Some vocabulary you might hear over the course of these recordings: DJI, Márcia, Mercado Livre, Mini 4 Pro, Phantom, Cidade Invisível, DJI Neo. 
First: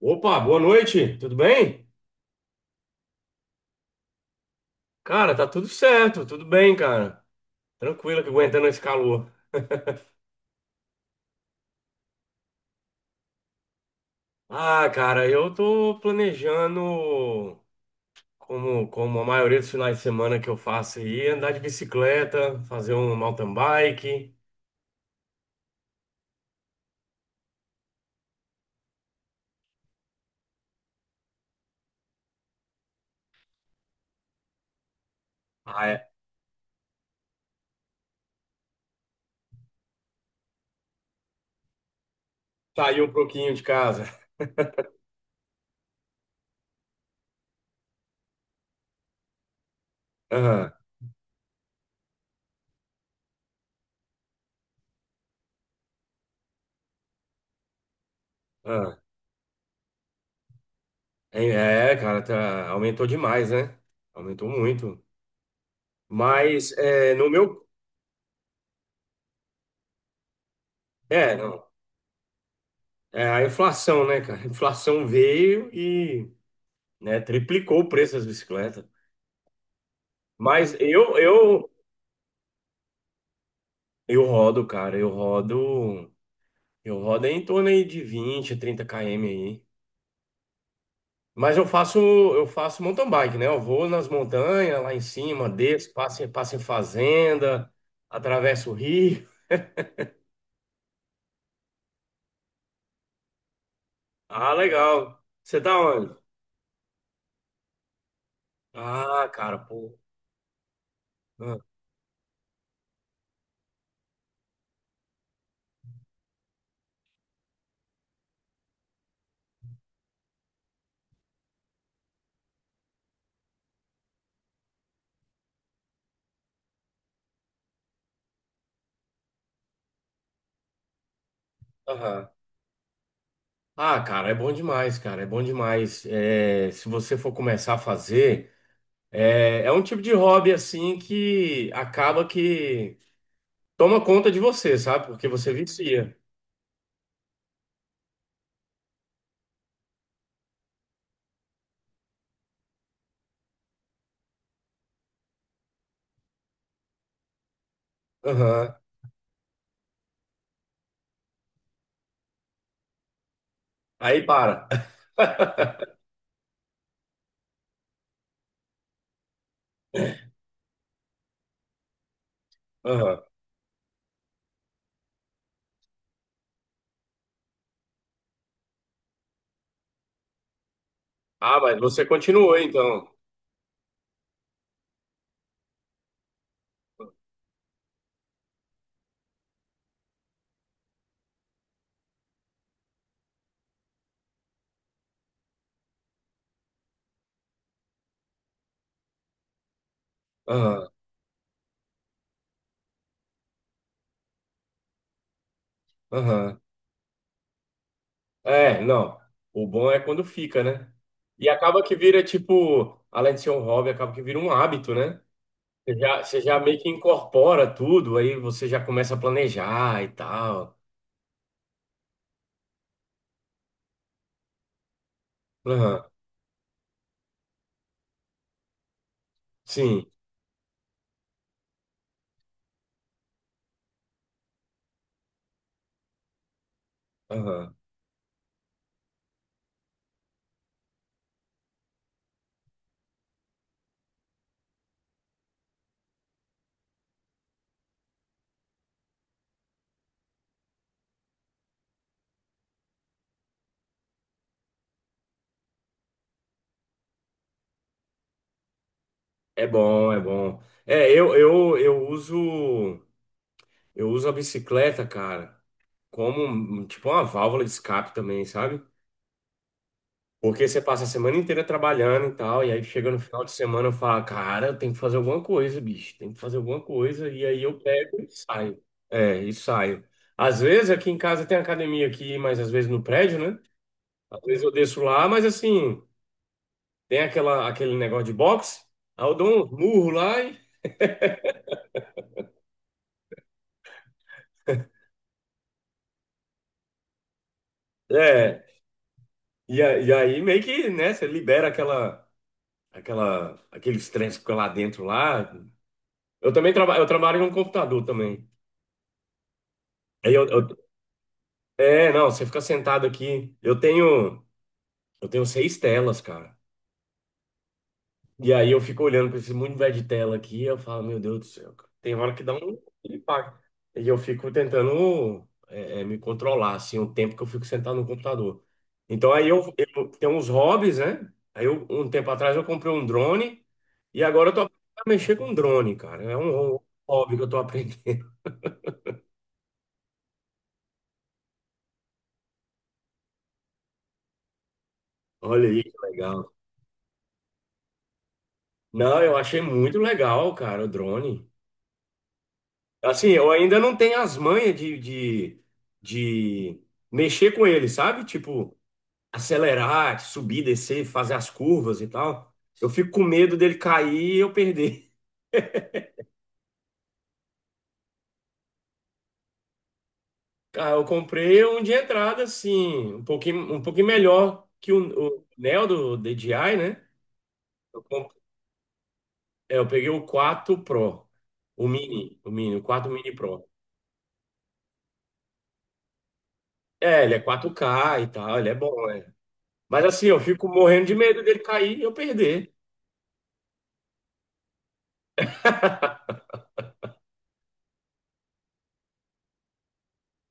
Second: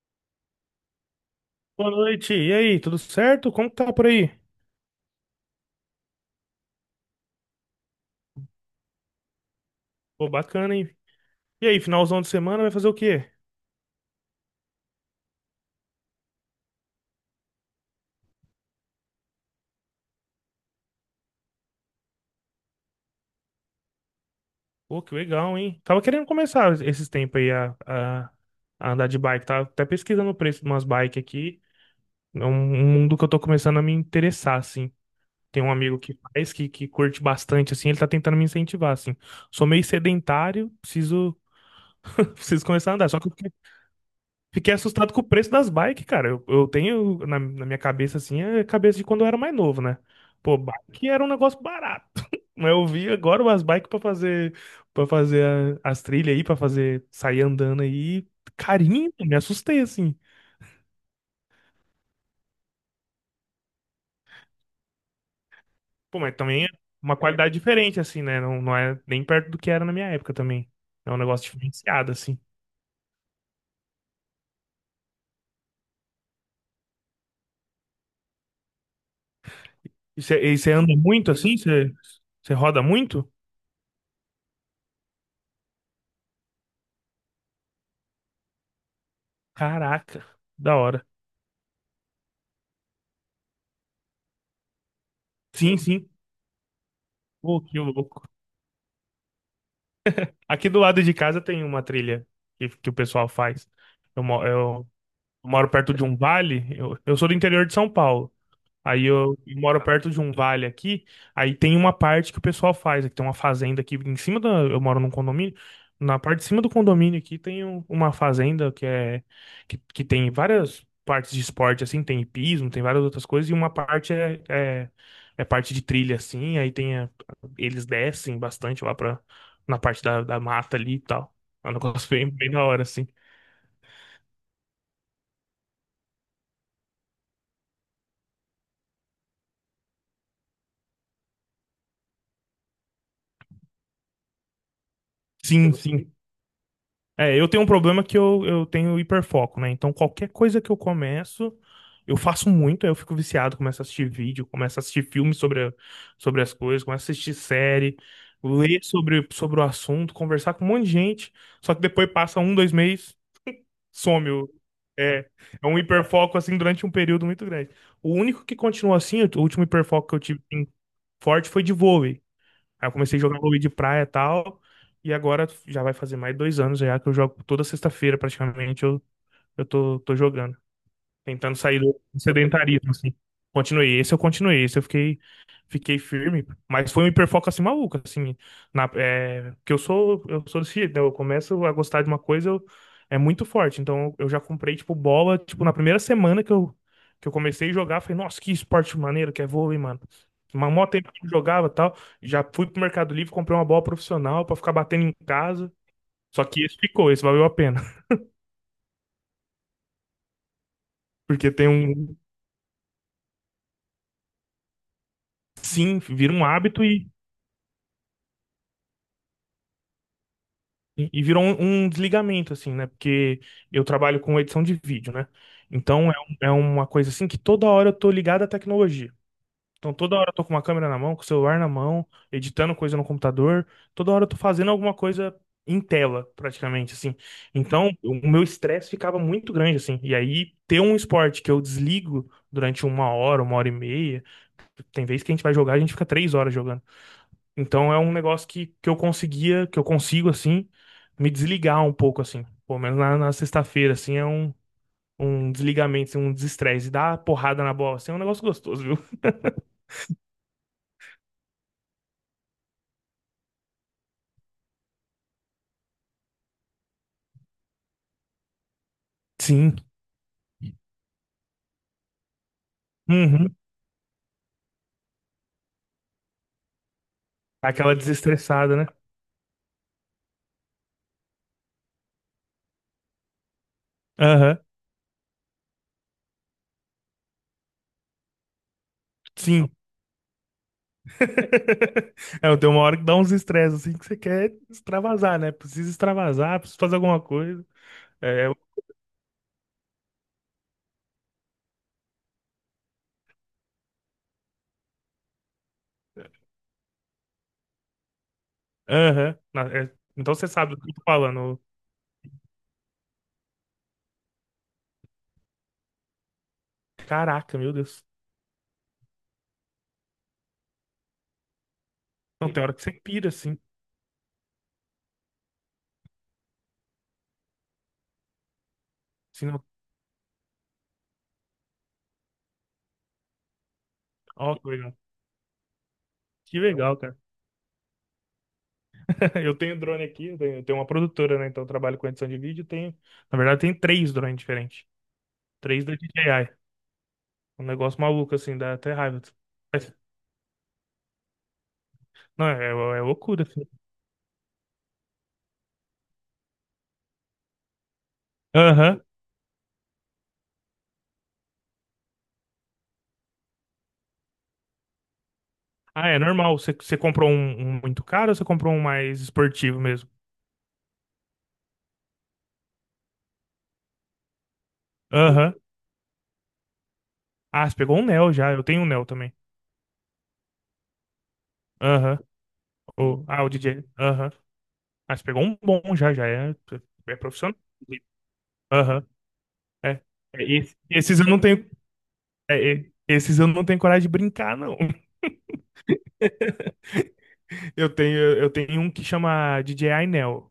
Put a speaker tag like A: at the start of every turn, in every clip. A: Opa, boa noite, tudo bem?
B: Boa noite. E aí, tudo certo? Como que tá por aí?
A: Cara, tá tudo certo, tudo bem, cara. Tranquilo que aguentando esse calor.
B: Pô, bacana, hein? E aí, finalzão de semana vai fazer o quê?
A: Ah, cara, eu tô planejando, como a maioria dos finais de semana que eu faço aí, andar de bicicleta, fazer um mountain bike.
B: Pô, que legal, hein? Tava querendo começar esses tempos aí a andar de bike. Tava até pesquisando o preço de umas bikes aqui. É um mundo que eu tô começando a me interessar, assim. Tem um
A: Ah,
B: amigo
A: é.
B: que faz, que curte bastante, assim. Ele tá tentando me incentivar, assim. Sou meio sedentário, preciso, preciso começar a
A: Sair
B: andar.
A: um
B: Só que eu
A: pouquinho de casa.
B: fiquei assustado com o preço das bikes, cara. Eu tenho na minha cabeça, assim, a cabeça de quando eu era mais novo, né? Pô,
A: Aham,
B: bike era um negócio barato. Mas eu vi agora umas bikes pra fazer, para fazer as trilhas aí, pra fazer, sair andando aí.
A: aham.
B: Carinho, me assustei, assim.
A: É, cara, aumentou demais, né? Aumentou muito.
B: Pô, mas também é
A: Mas é,
B: uma
A: no
B: qualidade
A: meu.
B: diferente, assim, né? Não é nem perto do que era na minha época também. É um
A: É,
B: negócio
A: não.
B: diferenciado, assim.
A: É a inflação, né, cara? A inflação veio e. Né? Triplicou o preço das bicicletas.
B: E você
A: Mas
B: anda
A: eu,
B: muito, assim?
A: eu,
B: Você roda muito?
A: eu rodo, cara. Eu rodo em torno aí de 20 30 km aí.
B: Caraca, da hora.
A: Mas eu faço mountain bike, né? Eu vou nas montanhas, lá em cima,
B: Sim,
A: desço,
B: sim.
A: passo, passo em
B: Pô,
A: fazenda,
B: que louco.
A: atravesso o rio.
B: Aqui do lado de casa tem uma trilha que o pessoal faz. Eu, mo-
A: Ah,
B: eu
A: legal. Você
B: moro
A: tá
B: perto de
A: onde?
B: um vale, eu sou do interior de São Paulo. Aí
A: Ah,
B: eu
A: cara,
B: moro
A: pô.
B: perto de um vale aqui, aí
A: Ah,
B: tem uma parte que o pessoal faz, aqui tem uma fazenda aqui em cima da, eu moro num condomínio, na parte de cima do condomínio aqui tem uma fazenda que é que tem várias partes de esporte assim, tem hipismo, tem várias outras coisas e uma parte é parte de trilha assim, aí tem eles descem bastante lá para na parte da mata ali e tal. É um negócio
A: aham.
B: bem, bem da hora assim.
A: Ah, cara, é bom demais, cara. É bom demais. É, se você for começar a fazer. É um tipo de hobby assim que acaba que toma conta de você, sabe? Porque você
B: Sim, sim.
A: vicia.
B: É, eu tenho um problema que eu tenho hiperfoco, né? Então, qualquer coisa que eu começo, eu faço muito, aí eu fico viciado, começo a assistir vídeo, começo a assistir filmes sobre, sobre as coisas, começo a assistir série,
A: Aham.
B: ler sobre o assunto, conversar com um monte de gente, só que depois passa um, 2 meses,
A: Aí
B: some.
A: para.
B: É, é, um hiperfoco, assim, durante um período muito grande. O único que continuou assim, o último hiperfoco que eu tive assim, forte foi de vôlei. Aí eu comecei a
A: Aham.
B: jogar vôlei de praia e tal. E agora já vai fazer mais 2 anos já que eu jogo toda sexta-feira praticamente. Eu tô jogando tentando
A: Ah, mas
B: sair do
A: você continuou
B: sedentarismo,
A: então.
B: assim. Continuei, esse eu fiquei, firme, mas foi um hiperfoco assim maluco, assim, porque eu sou desse jeito, né? Eu começo a gostar de uma coisa, é muito forte, então eu já comprei, tipo, bola, tipo, na primeira semana que eu comecei a jogar, falei, nossa, que esporte maneiro que é vôlei, mano. Mas mó
A: Aham.
B: tempo que eu jogava e tal, já fui pro Mercado Livre, comprei uma bola profissional pra ficar batendo em casa, só
A: Aham.
B: que esse ficou, esse valeu a pena,
A: É, não. O bom é quando fica, né? E
B: porque tem
A: acaba que
B: um,
A: vira tipo, além de ser um hobby, acaba que vira um hábito, né?
B: sim, vira
A: Você
B: um
A: já meio
B: hábito.
A: que incorpora tudo, aí você já começa a planejar e tal.
B: E virou um desligamento, assim, né? Porque eu trabalho com edição de vídeo, né?
A: Aham.
B: Então é uma coisa assim que toda hora eu tô ligado à tecnologia. Então
A: Sim.
B: toda hora eu tô com uma câmera na mão, com o celular na mão, editando coisa no computador. Toda hora eu tô fazendo alguma coisa em tela, praticamente, assim.
A: Aham.
B: Então o meu estresse ficava muito grande, assim. E aí ter um esporte que eu desligo durante 1 hora, 1 hora e meia. Tem vez que a gente vai jogar, a gente fica 3 horas jogando. Então é um negócio que eu conseguia, que eu consigo, assim, me desligar um pouco, assim. Pelo menos na sexta-feira, assim, é um desligamento, assim, um desestresse. E dar porrada na bola, assim, é um negócio gostoso, viu?
A: É bom, é bom. É, eu uso. Eu uso a bicicleta, cara, como um, tipo uma válvula de escape também, sabe?
B: Sim.
A: Porque você passa a semana inteira trabalhando e tal, e aí chega no final de
B: Uhum.
A: semana e fala, cara, eu tenho que fazer alguma coisa, bicho, tem que fazer alguma coisa, e aí eu
B: Aquela
A: pego e
B: desestressada,
A: saio.
B: né?
A: É, e saio. Às vezes aqui em casa tem academia aqui, mas às vezes no prédio, né? Às
B: Aham.
A: vezes eu desço lá, mas assim, tem aquela, aquele negócio de boxe, aí eu dou um
B: Sim.
A: murro lá e.
B: É, tem uma hora que dá uns estresses, assim, que você quer extravasar, né? Precisa extravasar, precisa fazer alguma coisa. É,
A: É, e aí meio que, né, você libera aquela. Aquela, aqueles trens que ficam lá dentro lá. Eu também trabalho, eu trabalho em um computador também.
B: é, aham.
A: Aí
B: Então
A: eu,
B: você sabe do
A: eu-
B: que eu tô falando.
A: É, não, você fica sentado aqui. Eu tenho 6 telas, cara.
B: Caraca, meu Deus.
A: E aí eu fico olhando para esse mundo velho de tela aqui, eu falo, meu Deus do céu, cara. Tem hora que
B: Não,
A: dá
B: tem hora
A: um
B: que você pira, assim.
A: impacto. E eu fico tentando me controlar, assim, o tempo que eu fico sentado no computador. Então aí eu tenho uns hobbies, né? Aí eu, um tempo atrás eu comprei um drone e agora eu
B: Ó,
A: tô
B: que
A: aprendendo
B: legal.
A: a mexer com drone, cara. É
B: Que
A: um
B: legal, cara.
A: hobby que eu tô aprendendo.
B: Eu tenho drone aqui, eu tenho uma produtora, né? Então eu trabalho com edição de vídeo. Tenho, na verdade, tem três drones diferentes.
A: Olha aí,
B: Três
A: que
B: da DJI.
A: legal.
B: Um negócio maluco, assim, dá até raiva.
A: Não, eu achei
B: Mas,
A: muito legal, cara, o drone.
B: Não, é
A: Assim,
B: loucura,
A: eu
B: assim.
A: ainda não tenho as manhas de mexer com ele, sabe? Tipo.
B: Aham.
A: Acelerar, subir, descer, fazer as curvas e tal. Eu fico com medo dele cair e eu perder.
B: Ah, é normal. Você comprou um muito caro ou você comprou um mais esportivo mesmo?
A: Cara, eu comprei um de entrada, assim, um pouquinho melhor que o
B: Aham.
A: Neo do DJI, né?
B: Ah, você pegou
A: Eu,
B: um
A: comp-
B: Neo já. Eu tenho um Neo também.
A: eu peguei o 4 Pro, o
B: Aham.
A: Mini, o Mini, o quatro Mini
B: Ah, o
A: Pro.
B: DJI. Aham. Ah, você pegou um bom já, já. É, é
A: É, ele é
B: profissional.
A: 4K e tal, ele é bom,
B: Aham.
A: né?
B: É.
A: Mas assim, eu
B: É,
A: fico morrendo de
B: esses eu não
A: medo dele
B: tenho.
A: cair e eu perder.
B: Esses eu não tenho coragem de brincar, não. Eu tenho um que chama DJI Neo,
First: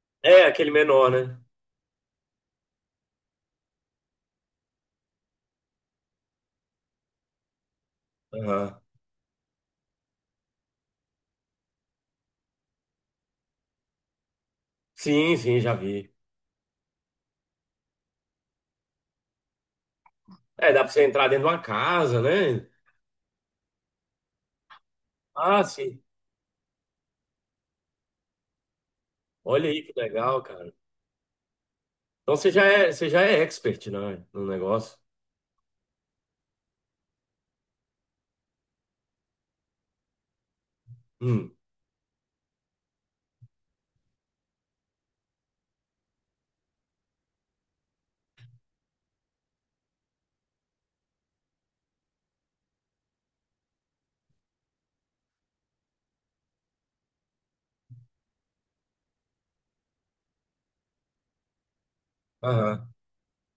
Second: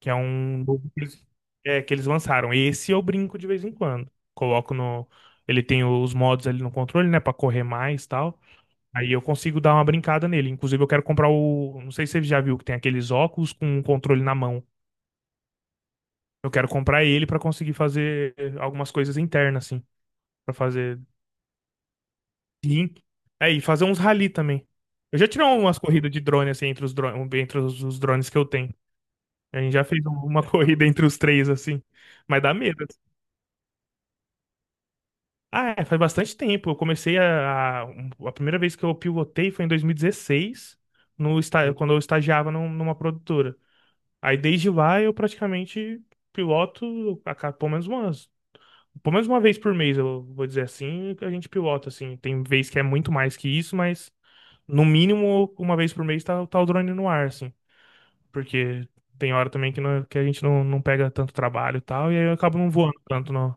B: que é
A: É,
B: um
A: aquele
B: novo que
A: menor,
B: eles,
A: né?
B: é, que eles lançaram. Esse eu brinco de vez em quando. Coloco no. Ele tem os modos ali no controle, né, pra correr mais e tal.
A: Aham.
B: Aí eu consigo dar uma brincada nele. Inclusive, eu quero comprar o. Não sei se você já viu que tem aqueles óculos com um controle na mão.
A: Sim, sim, já vi.
B: Eu quero comprar ele pra conseguir fazer algumas coisas internas, assim. Pra
A: É, dá pra
B: fazer.
A: você entrar dentro de uma casa, né?
B: Sim. É, e fazer uns rally também. Eu já tirei
A: Ah,
B: umas
A: sim.
B: corridas de drone, assim, entre os drones, entre os drones que eu tenho. A
A: Olha
B: gente
A: aí
B: já
A: que
B: fez
A: legal,
B: uma
A: cara.
B: corrida entre os três, assim.
A: Então
B: Mas dá medo, assim.
A: você já é expert, né, no negócio?
B: Ah, é, faz bastante tempo. Eu comecei a. um- A primeira vez que eu pivotei foi em 2016, no,
A: Hum,
B: esta- quando eu estagiava numa produtora. Aí desde lá eu praticamente piloto pelo menos umas. Pelo menos uma vez por mês, eu vou dizer assim, que a gente pilota, assim. Tem vez que é muito mais que isso, mas. No mínimo, uma vez por mês tá o drone no ar, assim. Porque tem hora também que, que a gente não pega tanto trabalho e tal, e aí eu acabo não
A: aham,
B: voando tanto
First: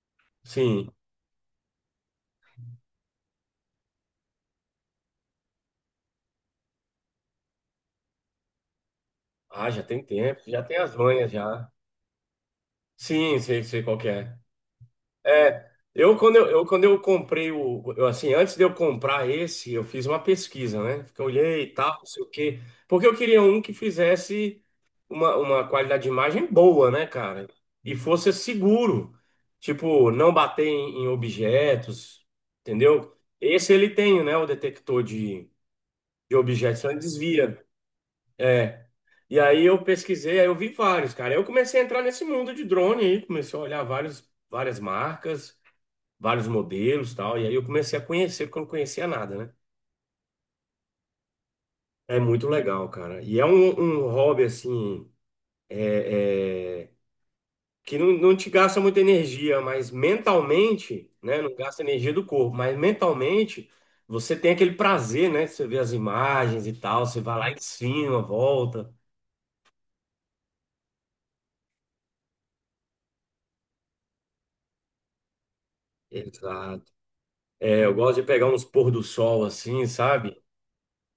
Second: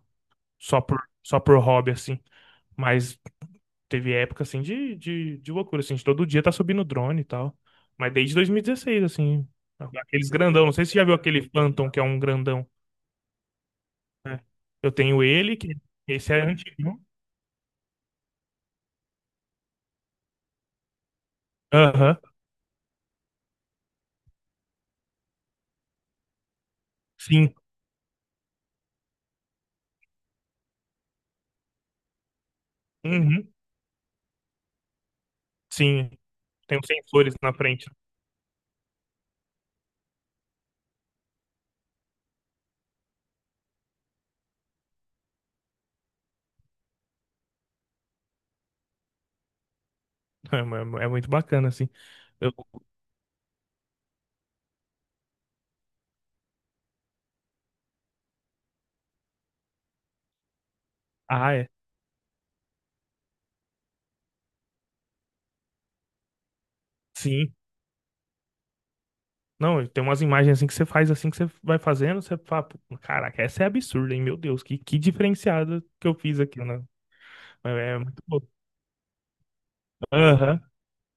B: só
A: sim.
B: por, só por hobby, assim. Mas teve época, assim, de loucura, assim, de todo dia tá subindo drone e tal. Mas desde 2016, assim,
A: Ah, já tem
B: aqueles
A: tempo, já
B: grandão. Não
A: tem
B: sei se
A: as
B: você já viu
A: manhas
B: aquele
A: já.
B: Phantom, que é um grandão.
A: Sim, sei, sei qual que é.
B: Eu tenho ele,
A: É,
B: que
A: eu
B: esse
A: quando
B: é
A: eu, eu quando eu
B: antigo.
A: comprei o, eu, assim, antes de eu comprar esse, eu fiz uma pesquisa, né? Porque eu olhei e tal, não
B: Aham,
A: sei o quê, porque eu queria um que fizesse uma qualidade de imagem boa, né, cara?
B: sim.
A: E fosse seguro, tipo, não bater em, em objetos, entendeu?
B: Uhum,
A: Esse ele tem, né, o detector
B: sim.
A: de objetos,
B: Tem os
A: então ele
B: sensores na
A: desvia.
B: frente.
A: É. E aí eu pesquisei, aí eu vi vários, cara. Aí eu comecei a entrar nesse mundo de drone aí, comecei a olhar vários, várias marcas vários modelos e tal. E aí eu comecei a conhecer, porque eu não conhecia nada, né?
B: É, é muito bacana, assim.
A: É muito
B: Eu-
A: legal, cara. E é um hobby, assim, é, é, que não, não te gasta muita energia, mas mentalmente, né?
B: ah,
A: Não
B: é.
A: gasta energia do corpo, mas mentalmente você tem aquele prazer, né? Você vê as imagens e tal, você vai lá
B: Sim.
A: em cima, volta.
B: Não, tem umas imagens assim que você faz assim que você vai fazendo, você fala, "Pô, caraca, essa é absurda, hein? Meu Deus, que diferenciada que eu fiz aqui, né?"
A: Exato.
B: É
A: É, eu
B: é
A: gosto
B: muito
A: de
B: bom.
A: pegar uns pôr do sol assim, sabe?
B: Aham.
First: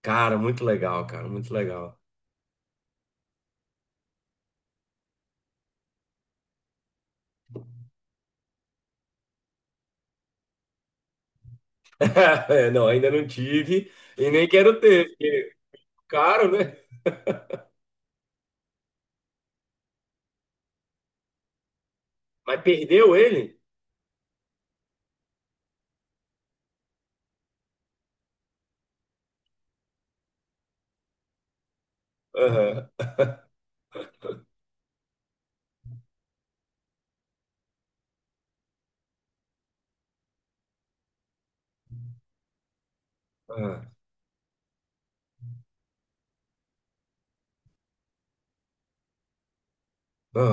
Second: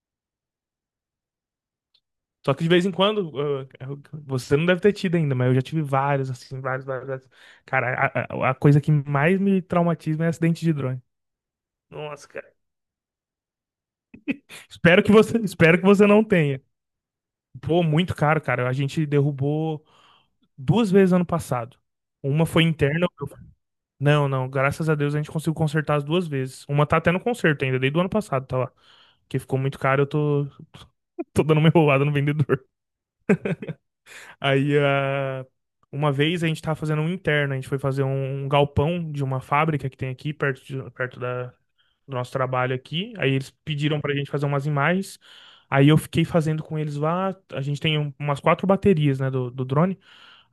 A: Cara, muito legal, cara, muito legal.
B: Só que de vez em quando, ah, você não deve ter tido ainda, mas eu já tive vários, assim, vários, vários, vários. Cara, a coisa que mais me traumatiza é acidente de drone. Nossa, cara.
A: É, não, ainda não tive e nem quero
B: Espero
A: ter,
B: que
A: porque
B: você,
A: é
B: espero que você não
A: caro,
B: tenha.
A: né?
B: Pô, muito caro, cara. A gente derrubou duas vezes ano passado. Uma
A: Mas
B: foi interna.
A: perdeu ele?
B: Não, não, graças a Deus a gente conseguiu consertar as duas vezes. Uma tá até no conserto ainda, desde o ano passado, tá lá. Porque ficou muito caro, eu tô, tô dando uma enrolada no vendedor.
A: Aham,
B: Aí, ah, uma vez a gente tava fazendo um interno, a gente foi fazer um galpão de uma fábrica que tem aqui, perto, perto da, do nosso trabalho aqui. Aí eles
A: aham,
B: pediram pra gente fazer umas imagens. Aí eu fiquei fazendo com eles lá. A gente tem umas quatro baterias, né, do drone.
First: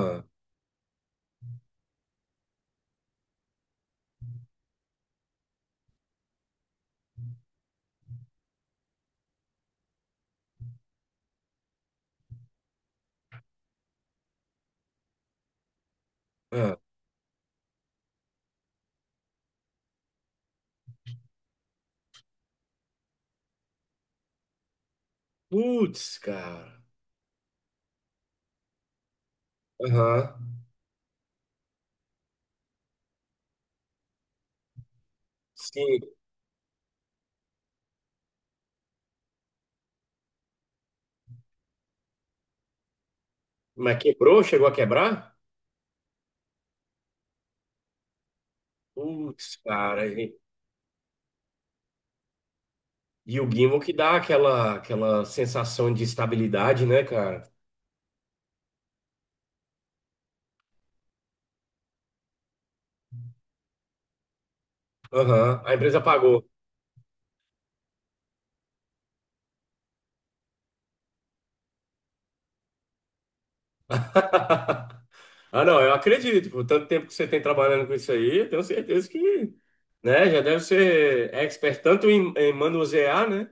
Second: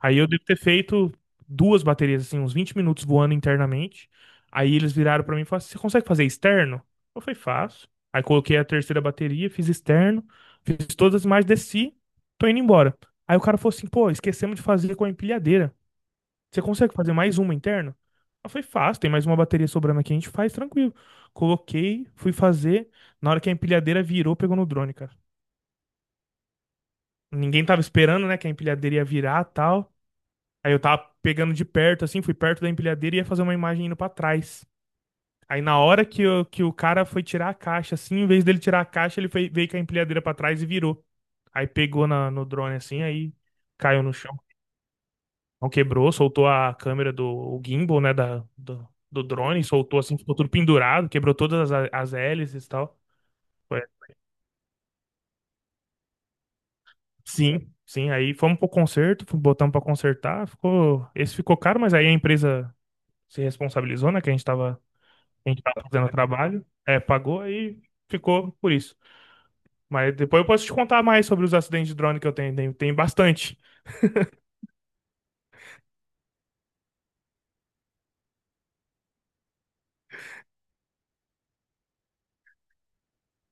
B: Aí eu devo ter feito duas baterias, assim, uns 20 minutos voando internamente. Aí eles viraram pra mim e falaram assim: "Você consegue fazer externo?" Eu falei: "Faço." Aí coloquei a terceira bateria, fiz externo, fiz todas as imagens, desci, tô indo embora. Aí o cara falou assim: "Pô, esquecemos de fazer com a empilhadeira. Você
A: aham.
B: consegue fazer mais uma interna?" Eu falei: "Fácil, tem mais uma bateria sobrando aqui, a gente faz tranquilo." Coloquei, fui fazer. Na hora que a empilhadeira virou, pegou no drone, cara.
A: Putz, cara.
B: Ninguém tava esperando, né, que a empilhadeira ia virar tal.
A: Aham.
B: Aí eu tava pegando de perto, assim, fui perto da empilhadeira e ia fazer uma imagem indo pra trás. Aí na
A: Sim.
B: hora que o cara foi tirar a caixa, assim, em vez dele tirar a caixa, ele veio com a empilhadeira pra trás e virou. Aí pegou no drone, assim, aí
A: Mas
B: caiu no chão.
A: quebrou? Chegou a quebrar?
B: Não quebrou, soltou a câmera do o gimbal, né, do
A: Putz,
B: drone, soltou
A: cara.
B: assim, ficou tudo pendurado, quebrou todas as hélices e tal.
A: E o gimbal
B: Foi-
A: que dá aquela, aquela sensação de estabilidade, né, cara?
B: Sim, sim, aí fomos pro conserto, botamos pra consertar, ficou, esse ficou caro, mas aí a empresa se responsabilizou, né, que a gente tava, a gente
A: Aham. A
B: tava
A: empresa
B: fazendo o
A: pagou.
B: trabalho, pagou aí ficou por isso. Mas depois eu posso te contar mais sobre os acidentes de drone que eu tenho, tem bastante.
A: Ah, não, eu acredito. Por tanto tempo que você tem trabalhando com isso aí, eu tenho certeza que, né, já deve ser expert tanto em, em manusear, né,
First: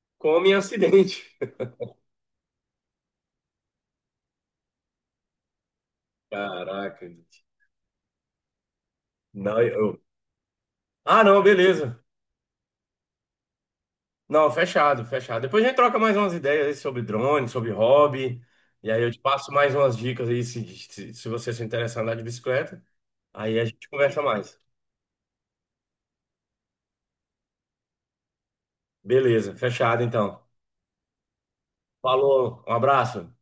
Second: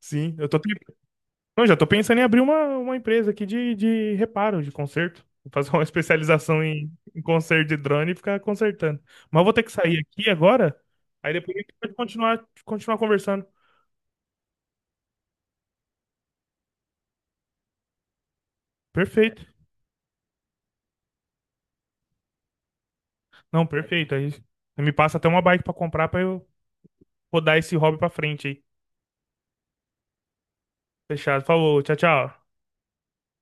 B: Sim,
A: como em acidente.
B: Não, já tô pensando em abrir uma empresa aqui de reparo, de conserto. Vou fazer uma especialização em,
A: Caraca,
B: em
A: gente.
B: conserto de drone e ficar consertando. Mas eu vou
A: Não,
B: ter que sair
A: eu,
B: aqui agora,
A: ah,
B: aí
A: não,
B: depois a gente pode
A: beleza.
B: continuar conversando.
A: Não, fechado, fechado. Depois a gente troca mais umas ideias aí sobre drone, sobre hobby. E aí eu te
B: Perfeito.
A: passo mais umas dicas aí se você se interessar em andar de bicicleta. Aí a
B: Não,
A: gente
B: perfeito.
A: conversa
B: Aí você
A: mais.
B: me passa até uma bike pra comprar pra eu rodar esse hobby pra frente aí.
A: Beleza, fechado então.
B: Fechado. Falou, tchau, tchau.
A: Falou, um abraço.